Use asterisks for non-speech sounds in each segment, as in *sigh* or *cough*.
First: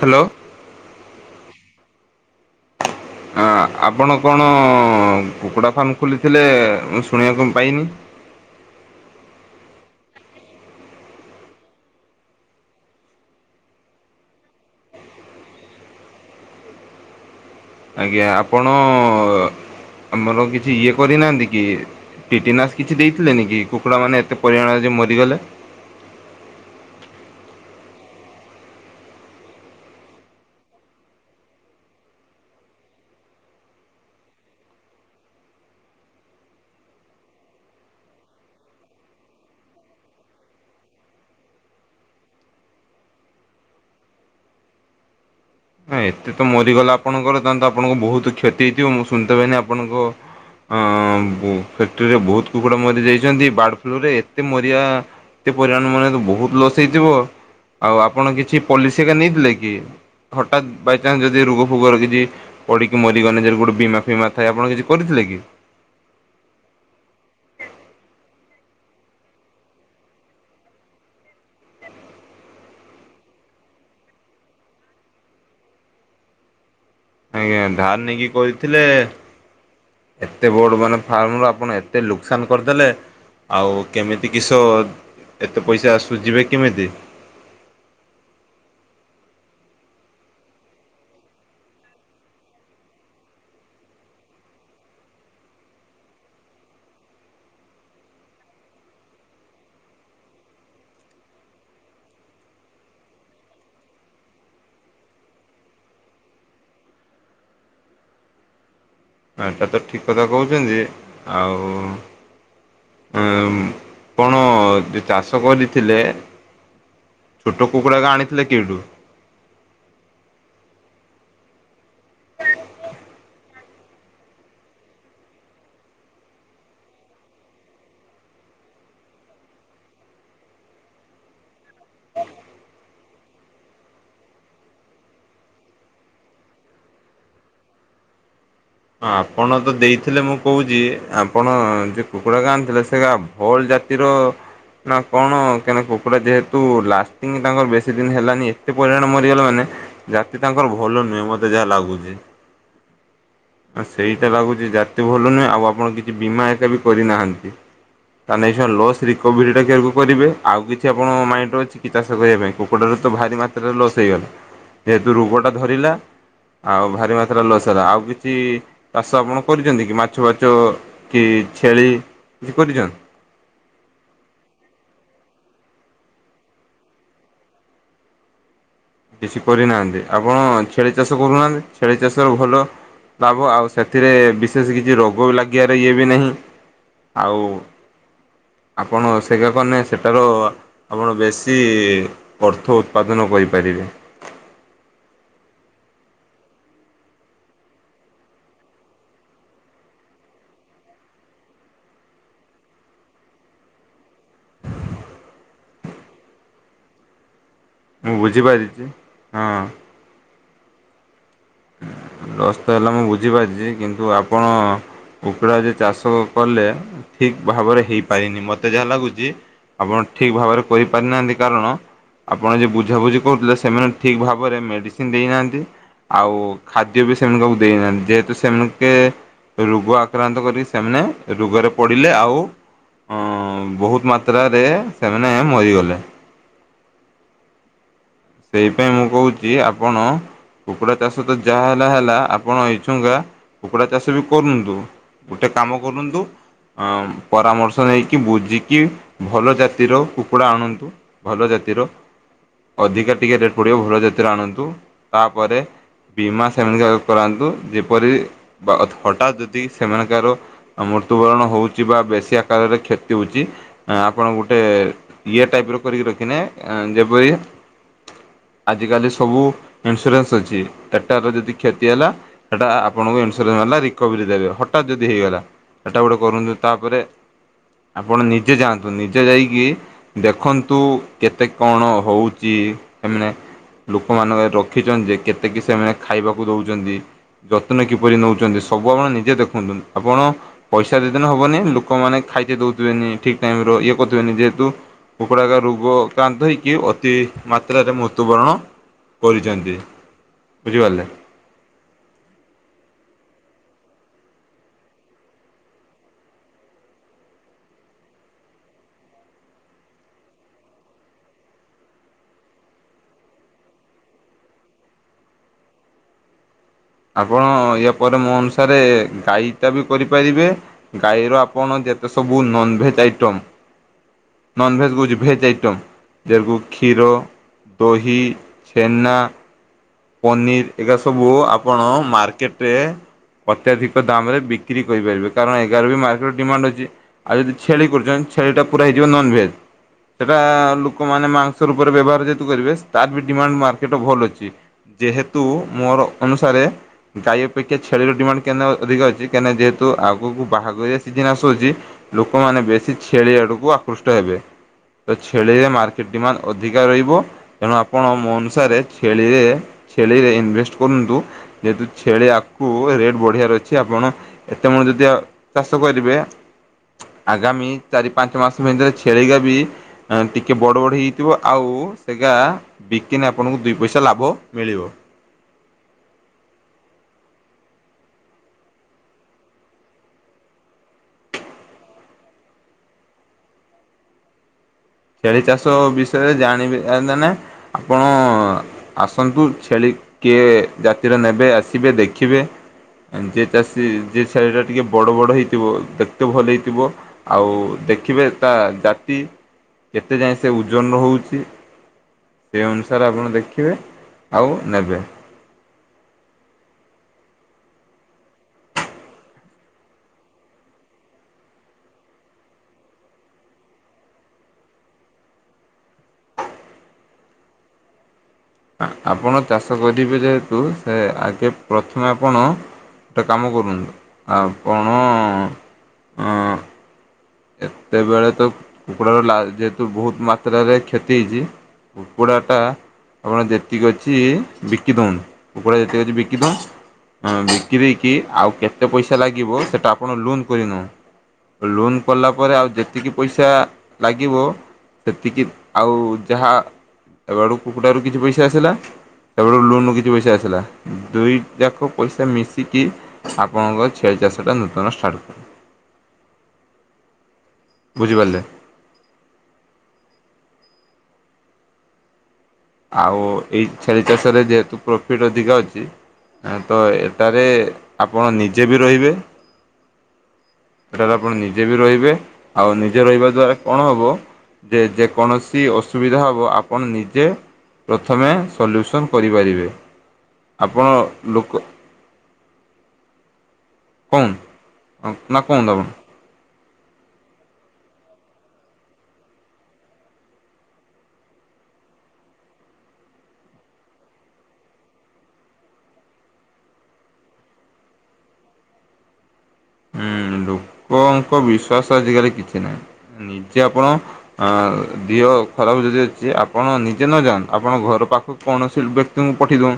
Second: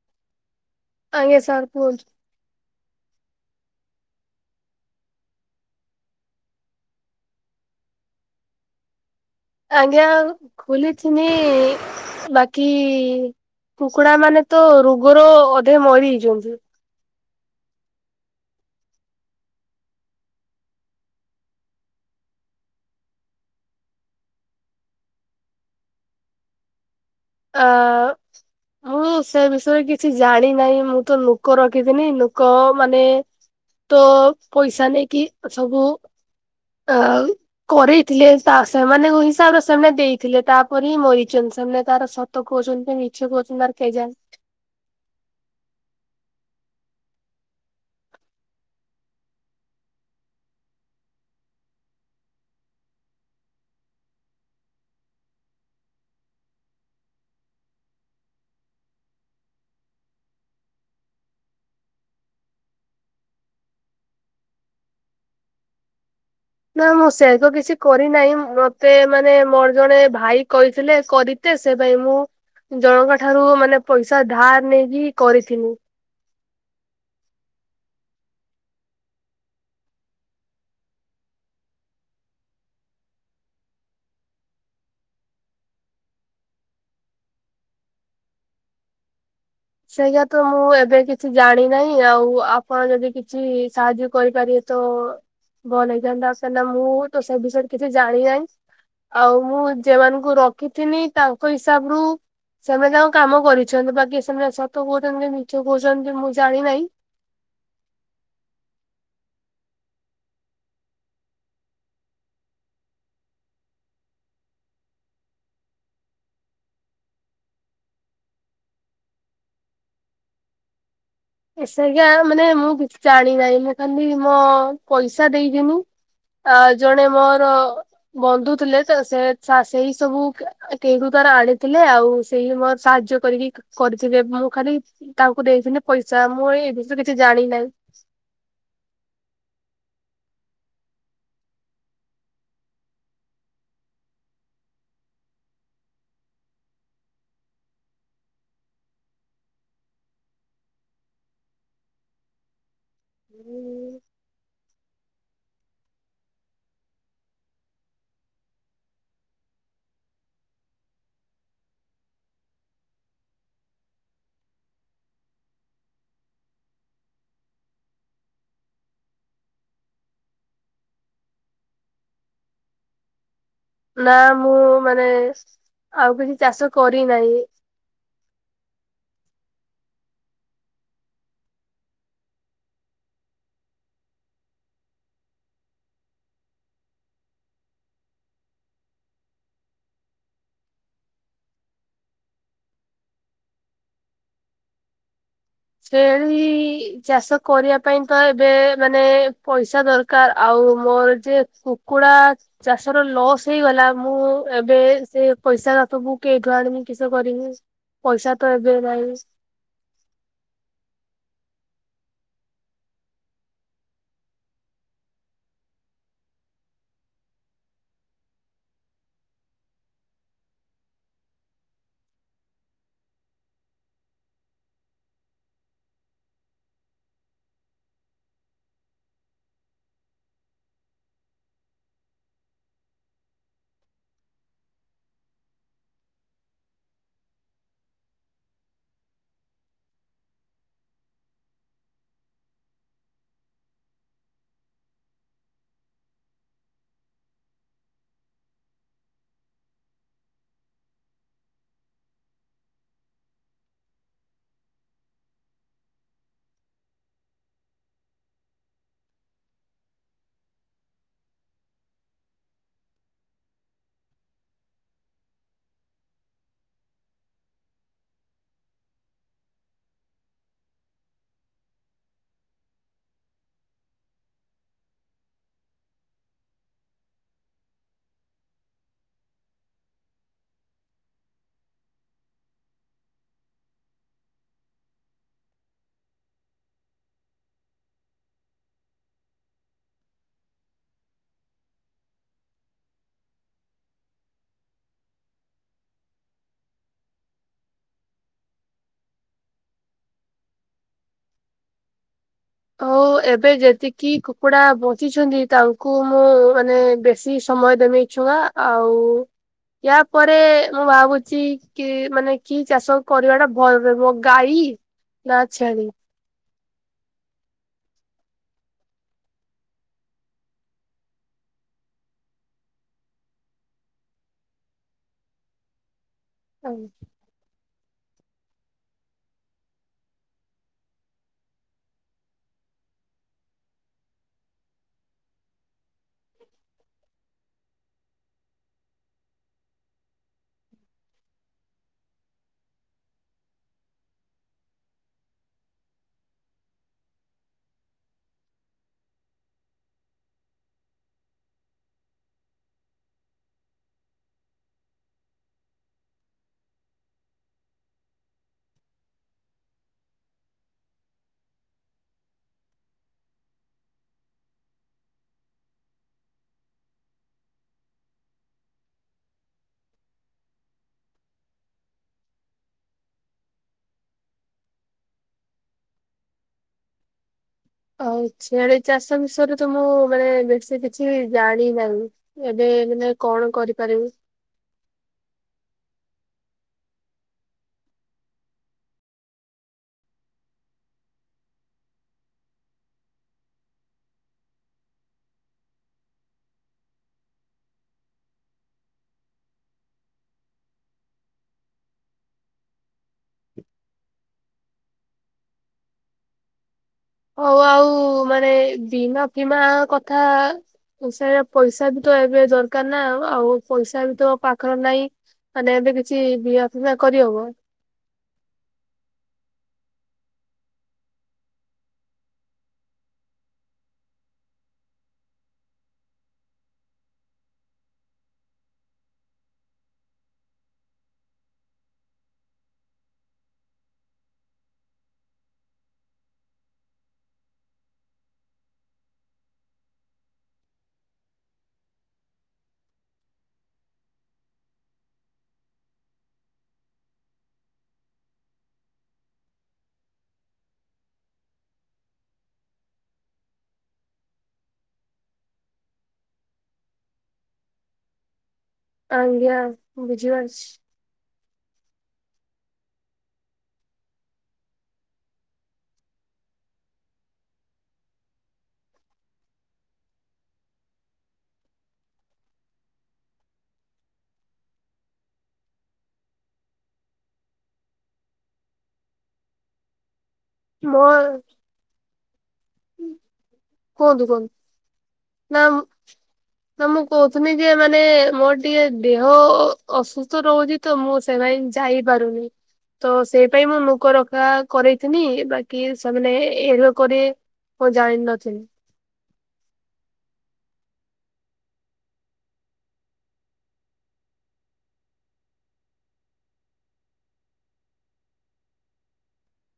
Hello. ଆଜ୍ଞା sir କୁହନ୍ତୁ? ଆପଣ କଣ କୁକୁଡ଼ା ଫାର୍ମ ଖୋଲିଥିଲେ ମୁଁ ଶୁଣିବାକୁ ପାଇନି। ଆଜ୍ଞା ଆଉ ଖୁଲିଥିନି। ବାକି କୁକୁଡାମାନେ ତ ରୋଗର ଅଧେ ମରିଜାଇଛନ୍ତି। ଆଜ୍ଞା ଆପଣ ଆମର କିଛି ଇଏ କରିନାହାଁନ୍ତି କି? ଟିଟିନାସ କିଛି ଦେଇଥିଲେନି କି କୁକୁଡ଼ା ମାନେ ଏତେ ପରିମାଣରେ ଯେ ମରିଗଲେ? ଆ ମୁଁ ସେ ବିଷୟରେ କିଛି ଜାଣି ନାହିଁ ମୁଁ ତ ଲୋକ ରଖିଥିନି ଲୋକ ମାନେ ତ ପଇସା ନେଇକି ସବୁ ଅ କରେଇଥିଲେ ସେମାନଙ୍କ ହିସାବରେ ସେମାନେ ଦେଇଥିଲେ ତାପରେ ହିଁ ମରିଛନ୍ତି ସେମାନେ ତାର ସତ କହୁଛନ୍ତି ମିଛ କହୁଛନ୍ତି ତାର କେଜାଣି? ନା ଏତେ ତ ମରିଗଲା ଆପଣଙ୍କର ତାହେ ତ ଆପଣଙ୍କ ବହୁତ କ୍ଷତି ହେଇଥିବ ମୁଁ ଶୁଣିଥିନି ଆପଣଙ୍କ ଅ ଫ୍ୟାକ୍ଟ୍ରିରେ ବହୁତ କୁକୁଡା ମରି ଯାଇଛନ୍ତି ବାର୍ଡ ଫ୍ଲୁରେ ଏତେ ମରିବା ଏତେ ପରିମାଣ ମରିବା ବହୁତ ଲସ୍ ହେଇଥିବ ଆଉ ଆପଣ କିଛି ପଲିସି ହେରିକା ନେଇଥିଲେ କି? ହଠାତ୍ ବାଇଚାନ୍ସ ଯଦି ରୋଗ ଫୋଗ ରହିଛି। ପଡିକି ମରିଗଲେ ଗୋଟେ ବୀମା ଫିମା ଥାଏ ଆପଣ କିଛି କରିଥିଲେ କି? ନା ମୁଁ ସେ ତ କିଛି କରିନାହିଁ ମତେ ମାନେ ମୋର ଜଣେ ଭାଇ କହିଥିଲେ କରି ତେ ସେ ପାଇଁ ମୁଁ ଜଣଙ୍କ ଠାରୁ ମାନେ ପଇସା ଧାର ନେଇକି କରିଥିଲି। ଆଜ୍ଞା ଧାର ନେଇକି କରିଥିଲେ। ଏତେ ବଡ ମାନେ ଫାର୍ମରୁ ଆପଣ ଏତେ ଲୋକସାନ କରିଦେଲେ। ଆଉ କେମିତି କିଷ ଏତେ ପଇସା ଶୁଯିବେ କେମିତି? ସେଇୟା ତ ମୁଁ ଏବେ କିଛି ଜାଣି ନାହିଁ ଆଉ ଆପଣ ଯଦି କିଛି ସାହାଯ୍ୟ କରିପାରିବେ? ତ ଭଲ ହେଇଥାନ୍ତା ସେ ମୁଁ ତ ସେ ବିଷୟରେ କିଛି ଜାଣି ନାହିଁ। ଆଉ ମୁଁ ଯେମାନଙ୍କୁ ରଖିଥିନି ତାଙ୍କ ହିସାବରୁୁ ସେମାନେ ଆଉ କାମ କରିଛନ୍ତି ବାକି ସେମାନେ ସତ କହୁଛନ୍ତି କି ନିଛ କହୁଛନ୍ତି ମୁଁ ଜାଣିନାହିଁ। ହଁ ଏଇଟା ତ ଠିକ୍ କଥା କହୁଛନ୍ତି ଯେ ଆଉ ଆପଣ ଯେ ଚାଷ କରିଥିଲେ? ଛୋଟ କୁକୁଡ଼ାକୁ ଆଣିଥିଲେ କେଉଁଠୁ? ଏସେୟା ମାନେ ମୁଁ କିଛି ଜାଣି ନାହିଁ ମୁଁ ଖାଲି ମୋ ପଇସା ଦେଇଦିନି ଆ ଜଣେ ମୋର ବନ୍ଧୁ ଥିଲେ ସେସାସେଇ ସବୁ କେ *unintelligible* ତାର ଆଣିଥିଲେ ଆଉ ସେଇ ମୋର ସାହାଯ୍ୟ କରିକି କରିିବେ ମୁଁ ଖାଲି ତାଙ୍କୁ ଦେଇଥିଲି ପଇସା ମୁଁ ଏ ବିଷୟରେ କିଛି ଜାଣି ନାହିଁ ହଁ ଆପଣ ତ ଦେଇଥିଲେ ମୁଁ କହୁଛି ଆପଣ ଯେ କୁକୁଡ଼ାକୁ ଆଣିଥିଲେ ସେ ଗାବ ହୋର ଜାତିର ନା କଣ କାହିଁକ କୁକୁଡ଼ା ଯେହେତୁ ଲାଷ୍ଟିଂ ତାଙ୍କର ବେଶୀ ଦିନ ହେଲାନି ଏତେ ପରିମାଣ ମରିଗଲା ମାନେ ଜାତି ତାଙ୍କର ଭଲ ନୁହେଁ ମତେ ଯାହା ଲାଗୁଛି ଆଉ ସେଇଟା ଲାଗୁଛି ଜାତି ଭଲ ନୁହେଁ ଆଉ ଆପଣ କିଛି ବୀମା ଏକା ବି କରିନାହାନ୍ତି। ତା ନେ ଏସୁନା ଲସ୍ ରିକଭରି ଟାକୁ କରିବେ ଆଉ କିଛି ଆପଣଙ୍କ ମାଇଣ୍ଡ ରେ ଅଛିକି ଚାଷ କରିବା ପାଇଁ କୁକୁଡ଼ାରୁ ତ ଭାରି ମାତ୍ରାରେ ଲସ୍ ହେଇଗଲା ଯେହେତୁ ରୋଗ ଟା ଧରିଲା ଆଉ ଭାରି ମାତ୍ରା ଲୋସରା ଆଉ ବି କିଛି ଚାଷ ଆପଣ କରିଛନ୍ତି କି ମାଛ ଫାଛ କି ଛେଳି କିଛି କରିଛନ୍ତି? ନା ମୁଁ ମାନେ ଆଉ କିଛି ଚାଷ କରି ନାହିଁ। କିଛି କରିନାହାନ୍ତି ଆପଣ ଛେଳି ଚାଷ କରୁନାହାନ୍ତି ଛେଳି ଚାଷର ଭଲ ଲାଭ ଆଉ ସେଥିରେ ବିଶେଷ କିଛି ରୋଗ ବି ଲାଗିବାର ଇଏ ବି ନାହିଁ ଆଉ ଆପଣ ସେଇଗା କନେ ସେଟାରୁ ଆପଣ ବେଶୀ ଅର୍ଥ ଉତ୍ପାଦନ କରିପାରିବେ। ଛେଳି ଚାଷ କରିବା ପାଇଁ ତ ଏବେ ମାନେ ପଇସା ଦର କାର ଆଉ ମୋର ଯେ କୁକୁଡା ଚାଷ ର ଲସ୍ ହେଇଗଲା ମୁଁ ଏବେ ସେ ପଇସା ସବୁ କେଇଠୁ ଆଣିବି କିସ କରିମି ମୁଁ ପଇସା ତ ଏବେ ବୁଝିପାରିଛି ନାଇଁ ହଁ ଲସ୍ ତ ହେଲା ମୁଁ ବୁଝିପାରିଛି କିନ୍ତୁ ଆପଣ କୁକୁଡ଼ା ଯେ ଚାଷ କଲେ ଠିକ୍ ଭାବରେ ହେଇପାରିନି ମୋତେ ଯାହା ଲାଗୁଛି ଆପଣ ଠିକ ଭାବରେ କରିପାରି ନାହାନ୍ତି କାରଣ ଆପଣ ଯେ ବୁଝାବୁଝି କରୁଥିଲେ ସେମାନେ ଠିକ୍ ଭାବରେ ମେଡ଼ିସିନ ଦେଇନାହାନ୍ତି ଆଉ ଖାଦ୍ୟ ବି ସେମାନଙ୍କୁ ଦେଇନାହାନ୍ତି ଯେହେତୁ ସେମକେ ରୋଗ ଆକ୍ରାନ୍ତ କରି ସେମାନେ ରୋଗରେ ପଡିଲେ ଆଉ ହ ବହୁତ ମାତ୍ରାରେ ସେମାନେ ମରିଗଲେ। ସେଇ ପାଇଁ ମୁଁ କହୁଛି ଆପଣ କୁକୁଡ଼ା ଚାଷ ତ ଯାହା ହେଲା ହେଲା ଆପଣ ଏଇଛୁଙ୍କା କୁକୁଡ଼ା ଚାଷ ବି କରନ୍ତୁ। ଗୋଟେ କାମ କରନ୍ତୁ। ଅ ପରାମର୍ଶ ନେଇକି ବୁଝିକି ଭଲ ଜାତିର କୁକୁଡ଼ା ଆଣନ୍ତୁ। ଭଲ ଜାତିର ଅଧିକା ଟିକେ ରେଟ ପଡିବ ଭଲ ଜାତିର ଆଣନ୍ତୁ ତାପରେ ବୀମା ସେମାନଙ୍କ କରାନ୍ତୁ ଯେପରି ହଠାତ୍ ଯଦି ସେମାନଙ୍କର ମୃତ୍ୟୁବରଣ ହଉଛି ବା ବେଶୀ ଆକାରରେ କ୍ଷତି ହଉଛି ଆପଣ ଗୋଟେ ଇଏ ଟାଇପ ର କରିକି ରଖିନେ ଯେପରି ଆଜିକାଲି ସବୁ ଇନ୍ସୁରାନ୍ସ ଅଛି ଏଟାର ଯଦି କ୍ଷତି ହେଲା। ସେଟା ଆପଣଙ୍କୁ ଇନ୍ସୁରନ୍ସ ବଲା ରିକଭରି ଦେବେ ହଠାତ୍ ଯଦି ହେଇଗଲା। ଏଟା ଗୋଟେ କରନ୍ତୁ ତାପରେ ଆପଣ ନିଜେ ଯାଆନ୍ତୁ ନିଜେ ଯାଇକି ଦେଖନ୍ତୁ କେତେ କଣ ହଉଛି। ସେମାନେ ଲୋକମାନଙ୍କ ରଖିଛନ୍ତି ଯେ କେତେକି ସେମାନେ ଖାଇବାକୁ ଦଉଛନ୍ତି। ଯତ୍ନ କିପରି ନଉଛନ୍ତି ସବୁ ଆପଣ ନିଜେ ଦେଖନ୍ତୁ ଆପଣ ପଇସା ଦେଇଦେନେ ହବନି ଲୋକମାନେ ଖାଇତେ ଦଉଥିବେନି ଠିକ ଟାଇମ ଇଏ କରୁଥିବେନି ଯେହେତୁ କୁକୁଡ଼ାକ ରୋଗ କାନ୍ତ ହେଇକି ଅତି ମା ସେଲାରେ ମୃତ୍ୟୁବରଣ କରିଛନ୍ତି ବୁଝିପାରିଲେ। ହଉ ଏବେ ଯେତିକି କୁକୁଡ଼ା ବଞ୍ଚିଛନ୍ତି ତାଙ୍କୁ ମୁଁ ମାନେ ବେଶି ସମୟ ଦେମି। ଛୁଆ ଆଉ ୟା ପରେ ମୁଁ ଭାବୁଛି କି ମାନେ କି ଚାଷ କରିବା ଟା ଭଲ ରହିବ ଗାଈ। ନା ଛେଳି। ଆପଣ ୟା ପରେ ମୋ ଅନୁସାରେ ଗାଈଟା ବି କରିପାରିବେ। ଗାଈର ଆପଣ ଯେତେ ସବୁ ନନଭେଜ ଆଇଟମ୍ ନନଭେଜ୍ କହୁଛି ଭେଜ୍ ଆଇଟମ୍ ଯରକୁ ଆଉ କ୍ଷୀର ଦହି ଛେନା। ପନିର ଏଗା ସବୁ ଆପଣ ମାର୍କେଟରେ ଅତ୍ୟଧିକ ଦାମ ରେ ବିକ୍ରି କରିପାରିବେ କାରଣ ଏଗାର ବି ମାର୍କେଟ ଡିମାଣ୍ଡ ଅଛି। ଆଉ ଯଦି ଛେଳି କରୁଛନ୍ତି ଛେଳି ଟା ପୁରା ହେଇଯିବ ନନଭେଜ। ସେଇଟା ଲୋକମାନେ ମାଂସ ରୂପରେ ବ୍ୟବହାର ଯେହେତୁ କରିବେ ତାର ବି ଡିମାଣ୍ଡ ମାର୍କେଟ ଭଲ୍ ଅଛି। ଯେହେତୁ ମୋର ଅନୁସାରେ ଗାଈ ଅପେକ୍ଷା ଛେଳିର ଡିମାଣ୍ଡ କେନ୍ ଅଧିକ ଅଛି କାହିଁନା ଯେହେତୁ ଆଗକୁ ବାହାଘରିଆ ସିଜିିନ ଆସୁଛି। ଲୋକମାନେ ବେଶୀ ଛେଳି ଆଡକୁ ଆକୃଷ୍ଟ ହେବେ। ତ ଛେଳିରେ ମାର୍କେଟ ଡିମାଣ୍ଡ ଅଧିକା ରହିବ। ତେଣୁ ଆପଣ ମୋ ଅନୁସାରେ ଛେଳିରେ ଛେଳିରେ ଇନଭେଷ୍ଟ କରନ୍ତୁ। ଯେହେତୁ ଛେଳି ଆଗକୁ ରେଟ୍ ବଢ଼ିଆର ଅଛି ଆପଣ ଏତେମେ ଯଦି ଚାଷ କରିବେ। ଆଗାମୀ ଚାରି ପାଞ୍ଚ ମାସ ଭିତରେ ଛେଳିିକା ବି ଟିକିେ ବଡ଼ ବଡ଼ ହେଇଥିବ ଆଉ ସେଗା ବିକିନେ ଆପଣଙ୍କୁ ଦୁଇ ପଇସା ଲାଭ। ମିଳିବ। ଆଉ ଚାଷ ବିଷୟରେ ତ ମୁଁ ମାନେ ବେଶୀ କିଛି ଜାଣି ନାହିଁ। ଏବେ ମାନେ କଣ କରିପାରିବି? ଛେଳି ଚାଷ ବିଷୟରେ ଜାଣିବେ ମାନେ ଆପଣ ଆସନ୍ତୁ ଛେଳି କିଏ ଜାତିର ନେବେ ଆସିବେ ଦେଖିବେ। ଯେଏ ଚାଷୀ ଯିଏ ଛେଳି ଟିକେ ବଡ଼ ବଡ଼ ହେଇଥିବ ଦେଖତେ ଭଲ ହେଇଥିବ। ଆଉ ଦେଖିବେ ତା ଜାତି କେତେ ଯାଏଁ ସେ ଓଜନ ହଉଛି? ସେହି ଅନୁସାରେ ଆପଣ ଦେଖିବେ ଆଉ ନେବେ। ହଉ ଆଉ *inaudible* ମାନେ ବୀମା ଫମା କଥା ସୋ ପଇସା ବି ତ ଏବେ ଦରକାର ନା ଆଉ ପଇସା ବି ତ ପାଖରେ ନାହିଁ। ମାନେ ଏବେ କିଛି ବିମା ଫିମା କରିହବ। ଆପଣ ଚାଷ କରିବେ ଯେହେତୁ ସେ ଆଗେ ପ୍ରଥମେ ଆପଣ। ଗଟ କାମ କରଡ଼ୁ ଆଉପନୁ। ଏତେବେଳେ ତ କୁକୁରାର ଲା ଯେହେତୁ ବହୁତ ମାତ୍ରାରେ କ୍ଷତି ହେଇଛି ଉପପଡ଼ଟା। ଆପଣ ଯେତିକି ଅଛି ବିକିଦଉନ୍ତୁ କୁକୁଡ଼ା ଯେତିକି ଅଛି ବିକିଥାଉ। ହ ବିକି ଦେଇକି ଆଉ କେତେ ପଇସା ଲାଗିବ ସେଇଟା ଆପଣ ଲୋନ୍ କରିନେ। ଲୋନ୍ କଲା ପରେରେ ଆଉ ଯେତିକି ପଇସା ଲାଗିବ ସେତିକି ଆଉ ଯାହା ତା ଆଡ଼ୁ କୁକୁଡ଼ାରୁ କିଛି ପଇସା ଆସିଲା। ତାପଳ ଲୋନୁ କିଛି ପଇସା ଆସିଲା ଦୁଇ ଯାକ ପଇସା ମିଶିକି। ଆପଣଙ୍କ ଛିଆ ଚାଷ ଟା ନୂତନ ଷ୍ଟାର୍ଟ କ ବୁଝିପାରିଲେ। ଆ ଆ୍ଞ ବୁଝି ବାସ। ଆଉ ଏଇ ଛେଳି ଚାଷରେ ଯେହେତୁ ପ୍ରଫିଟ ଅଧିକ ଅଛି। ତ ଏଠାରେ ଆପଣ ନିଜେ ବି ରହିବେ। ସେଠାରେ ଆପଣ ନିଜେ ବି ରହିବେ ଆଉ ନିଜେ ରହିବା ଦ୍ଵାରା କଣ ହବ। ଯେ ଯେକୌଣସି ଅସୁବିଧା ହବ ଆପଣ ନିଜେ ପ୍ରଥମେ ସଲ୍ୟୁସନ୍ କରିପାରିବେ ଆପଣ ମୋ ଲୋକ କଣ କୁହନ୍ତୁ କୁହନ୍ତୁ ନା। କୁହନ୍ତୁ ଆପଣ ହୁଁ ତ ମୁଁ କହୁଥିଲି ଯେ ମାନେ ମୋର ଟିକେ ଦେହ ଅସୁସ୍ଥ ରହୁଛି। ତ ମୁଁ ସେମାନେ ଯାଇପାରୁନି। ତ ସେଇ ପାଇଁ ମୁଁ ମୁକ ରଖା କରରେଇିନି ବାକି ସେମାନେ ଏ କରି ମୁଁ ଜାଣିନଥିଲି। ହୁଁ ଲୋକଙ୍କ ବିଶ୍ଵାସ ଆଜିକାଲି କିଛି ନାହିଁ ନିଜେ ଆପଣ ଅ ଦେହ ଖରାପ ଯଦି ଅଛି ଆପଣ ନିଜେ ନ ଯାଆ ଆପଣ ଘର ପାଖକୁ କୌଣସି ବ୍ୟକ୍ତିଙ୍କୁ ପଠେଇ ଦଉ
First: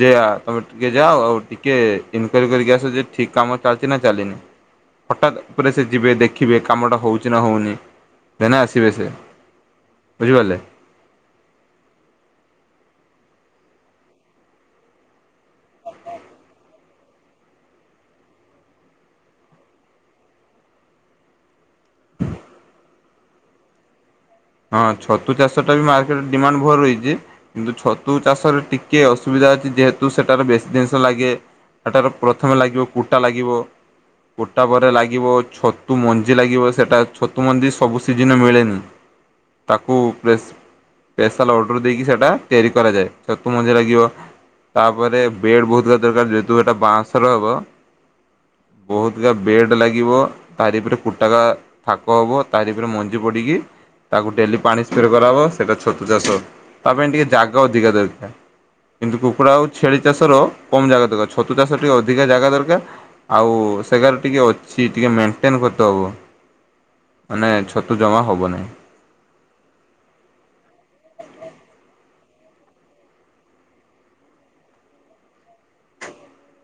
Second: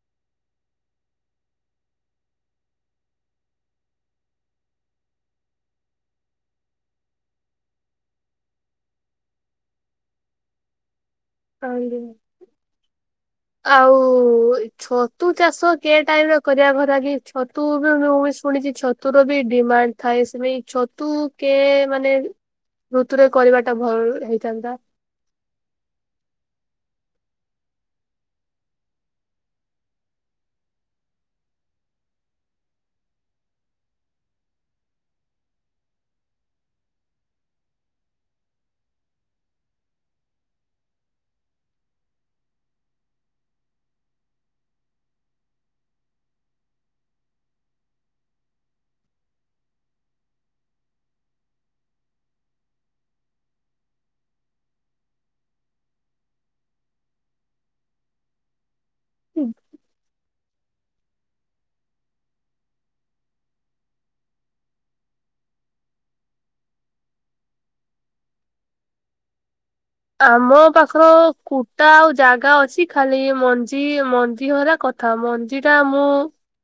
ଯେ ତମେ ଟିକେ ଯାଅ ଆଉ ଟିକେ ଇନକ୍ୟାରି କରିକି ଆସ ଯେ ଠିକ କାମ ଚାଲି କିନା ଚାଲିନି। ହଠାତ୍ ଉପରେ ସେ ଯିବେ ଦେଖିବେ କାମଟା ହେଉଛି ନା ହେଉନି ଦେନେ ଆସିବେ ସେ। ବୁଝିପାରିଲେ? ଆଜ୍ଞା। ଆଉ ଛତୁ ଚାଷ କି ଟାଇମ ରେ କରିବାକୁ ଲାଗି ଛତୁ ବି ମୁଁ ବି ଶୁଣିଛି ଛତୁର ବି ଡିମାଣ୍ଡ ଥାଏ ସେମାଇ ଛତୁ କିଏ ମାନେ ଋତୁରେ କରିବା ଟା ଭଲ ହେଇଥାନ୍ତି ହଁ ଛତୁ ଚାଷ ଟା ବି ମାର୍କେଟରେ ଡିମାଣ୍ଡ ଭଲ ରହିଛି। କିନ୍ତୁ ଛତୁ ଚାଷରେ ଟିକେ ଅସୁବିଧା ଅଛି ଯେହେତୁ ସେଟାରେ ବେଶୀ ଜିନିଷ ଲାଗେ। ସେଟାର ପ୍ରଥମେ ଲାଗିବ କୁଟା ଲାଗିବ। କୋଟା ପରେ ଲାଗିବ ଛତୁ ମଞ୍ଜି ଲାଗିବ ସେଇଟା ଛତୁ ମଞ୍ଜି ସବୁ ସିଜିନ ମିଳେନି। ତାକୁ ପେଶ ପେସ୍ୟଲ ଅର୍ଡ଼ର ଦେଇକି ସେଇଟା ତିଆରି କରାଯାଏ ଛତୁ ମଞ୍ଜି ଲାଗିବ। ତାପରେ ବେଡ୍ ବହୁତ ଦରକାର ଯେହେତୁ ଏଟା ବାଁଶର ହବ। ବହୁତକା ବେଡ ଲାଗିବ ତାରିପରେ କୁଟକା ଥାକ ହବ ତାରିପରେ ମଞ୍ଜି ପଡିକି। ତାକୁ ଡେଲି ପାଣି ସ୍ପ୍ରେ କରାହବ ସେଇଟା ଛତୁ ଚାଷ ତା ପାଇଁ ଟିକେ ଜାଗା ଅଧିକା ଦରକାର। କିନ୍ତୁ କୁକୁଡ଼ା ଆଉ ଛେଳି ଚାଷର କମ ଜାଗା ଦରକାର ଛତୁ ଚାଷ ଟିକେ ଅଧିକା ଜାଗା ଦରକାର। ଆଉ ସେଗାରେ ଟିକେ ଅଛି ଟିକେ ମେଣ୍ଟେନ୍ କରତେ ହବ। ମାନେ ଛତୁ ଜମା ହବ ନାହିଁ। ଆମ ପାଖର କୁଟା ଆଉ ଜାଗା ଅଛି ଖାଲି ମଞ୍ଜି ମଞ୍ଜିହରା କଥା ଥା ମଞ୍ଜି ଟା ମୁଁ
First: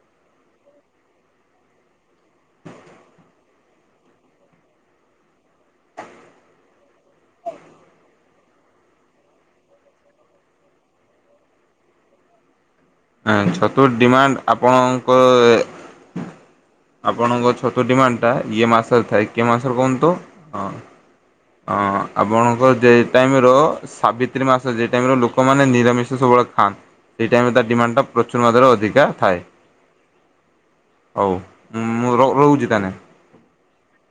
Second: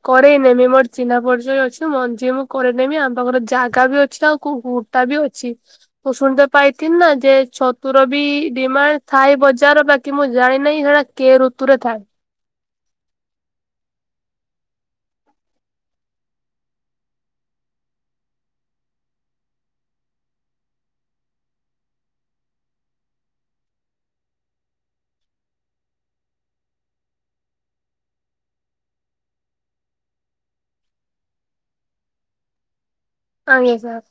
କରେଇ ନେବି ମୋର ଚିହ୍ନା ପରିଚୟ ଅଛି ମଞ୍ଜି ମୁଁ କରେନେବି ଆମ ପାଖର ଜାଗା ବି ଅଛି ଆଉ କୋଉ ଜାଗାବି ଅଛି ମୁ ଶୁଣିତେ ପାଇଥିନି ନା ଯେ ଛ ଋତୁର ବି ଡିମାଣ୍ଡ ଥାଏ ବଜାର ବାକି ମୁଁ ଜାଣି ନାହିଁ ହେଟା କେ ଋତୁରେ ଥାଏ। ହଁ ଛତୁ ଡିମାଣ୍ଡ ଆପଣଙ୍କର ଆପଣଙ୍କ ଛତୁ ଡିମାଣ୍ଡଟା ଇଏ ମାସରେ ଥାଏ କି ମାସରେ କୁହନ୍ତୁ ହଁ ହଁ ଆପଣଙ୍କ ଯେ ଟାଇମି ର ସାବିତ୍ରୀ ମାସ ଯେଉ ଟାଇମି ରେ ଲୋକମାନେ ନିରାମିଷ ସବୁବେଳେ ଖାଆନ୍ତି। ସେଇ ଟାଇମି ରେ ତା ଡିମାଣ୍ଡଟା ପ୍ରଚୁର ମାତ୍ରା ରେ ଅଧିକ ଥାଏ। ହଉ ମୁଁ ରୋ ରହୁଛି ତାଲେ ଆଜ୍ଞ ସାର୍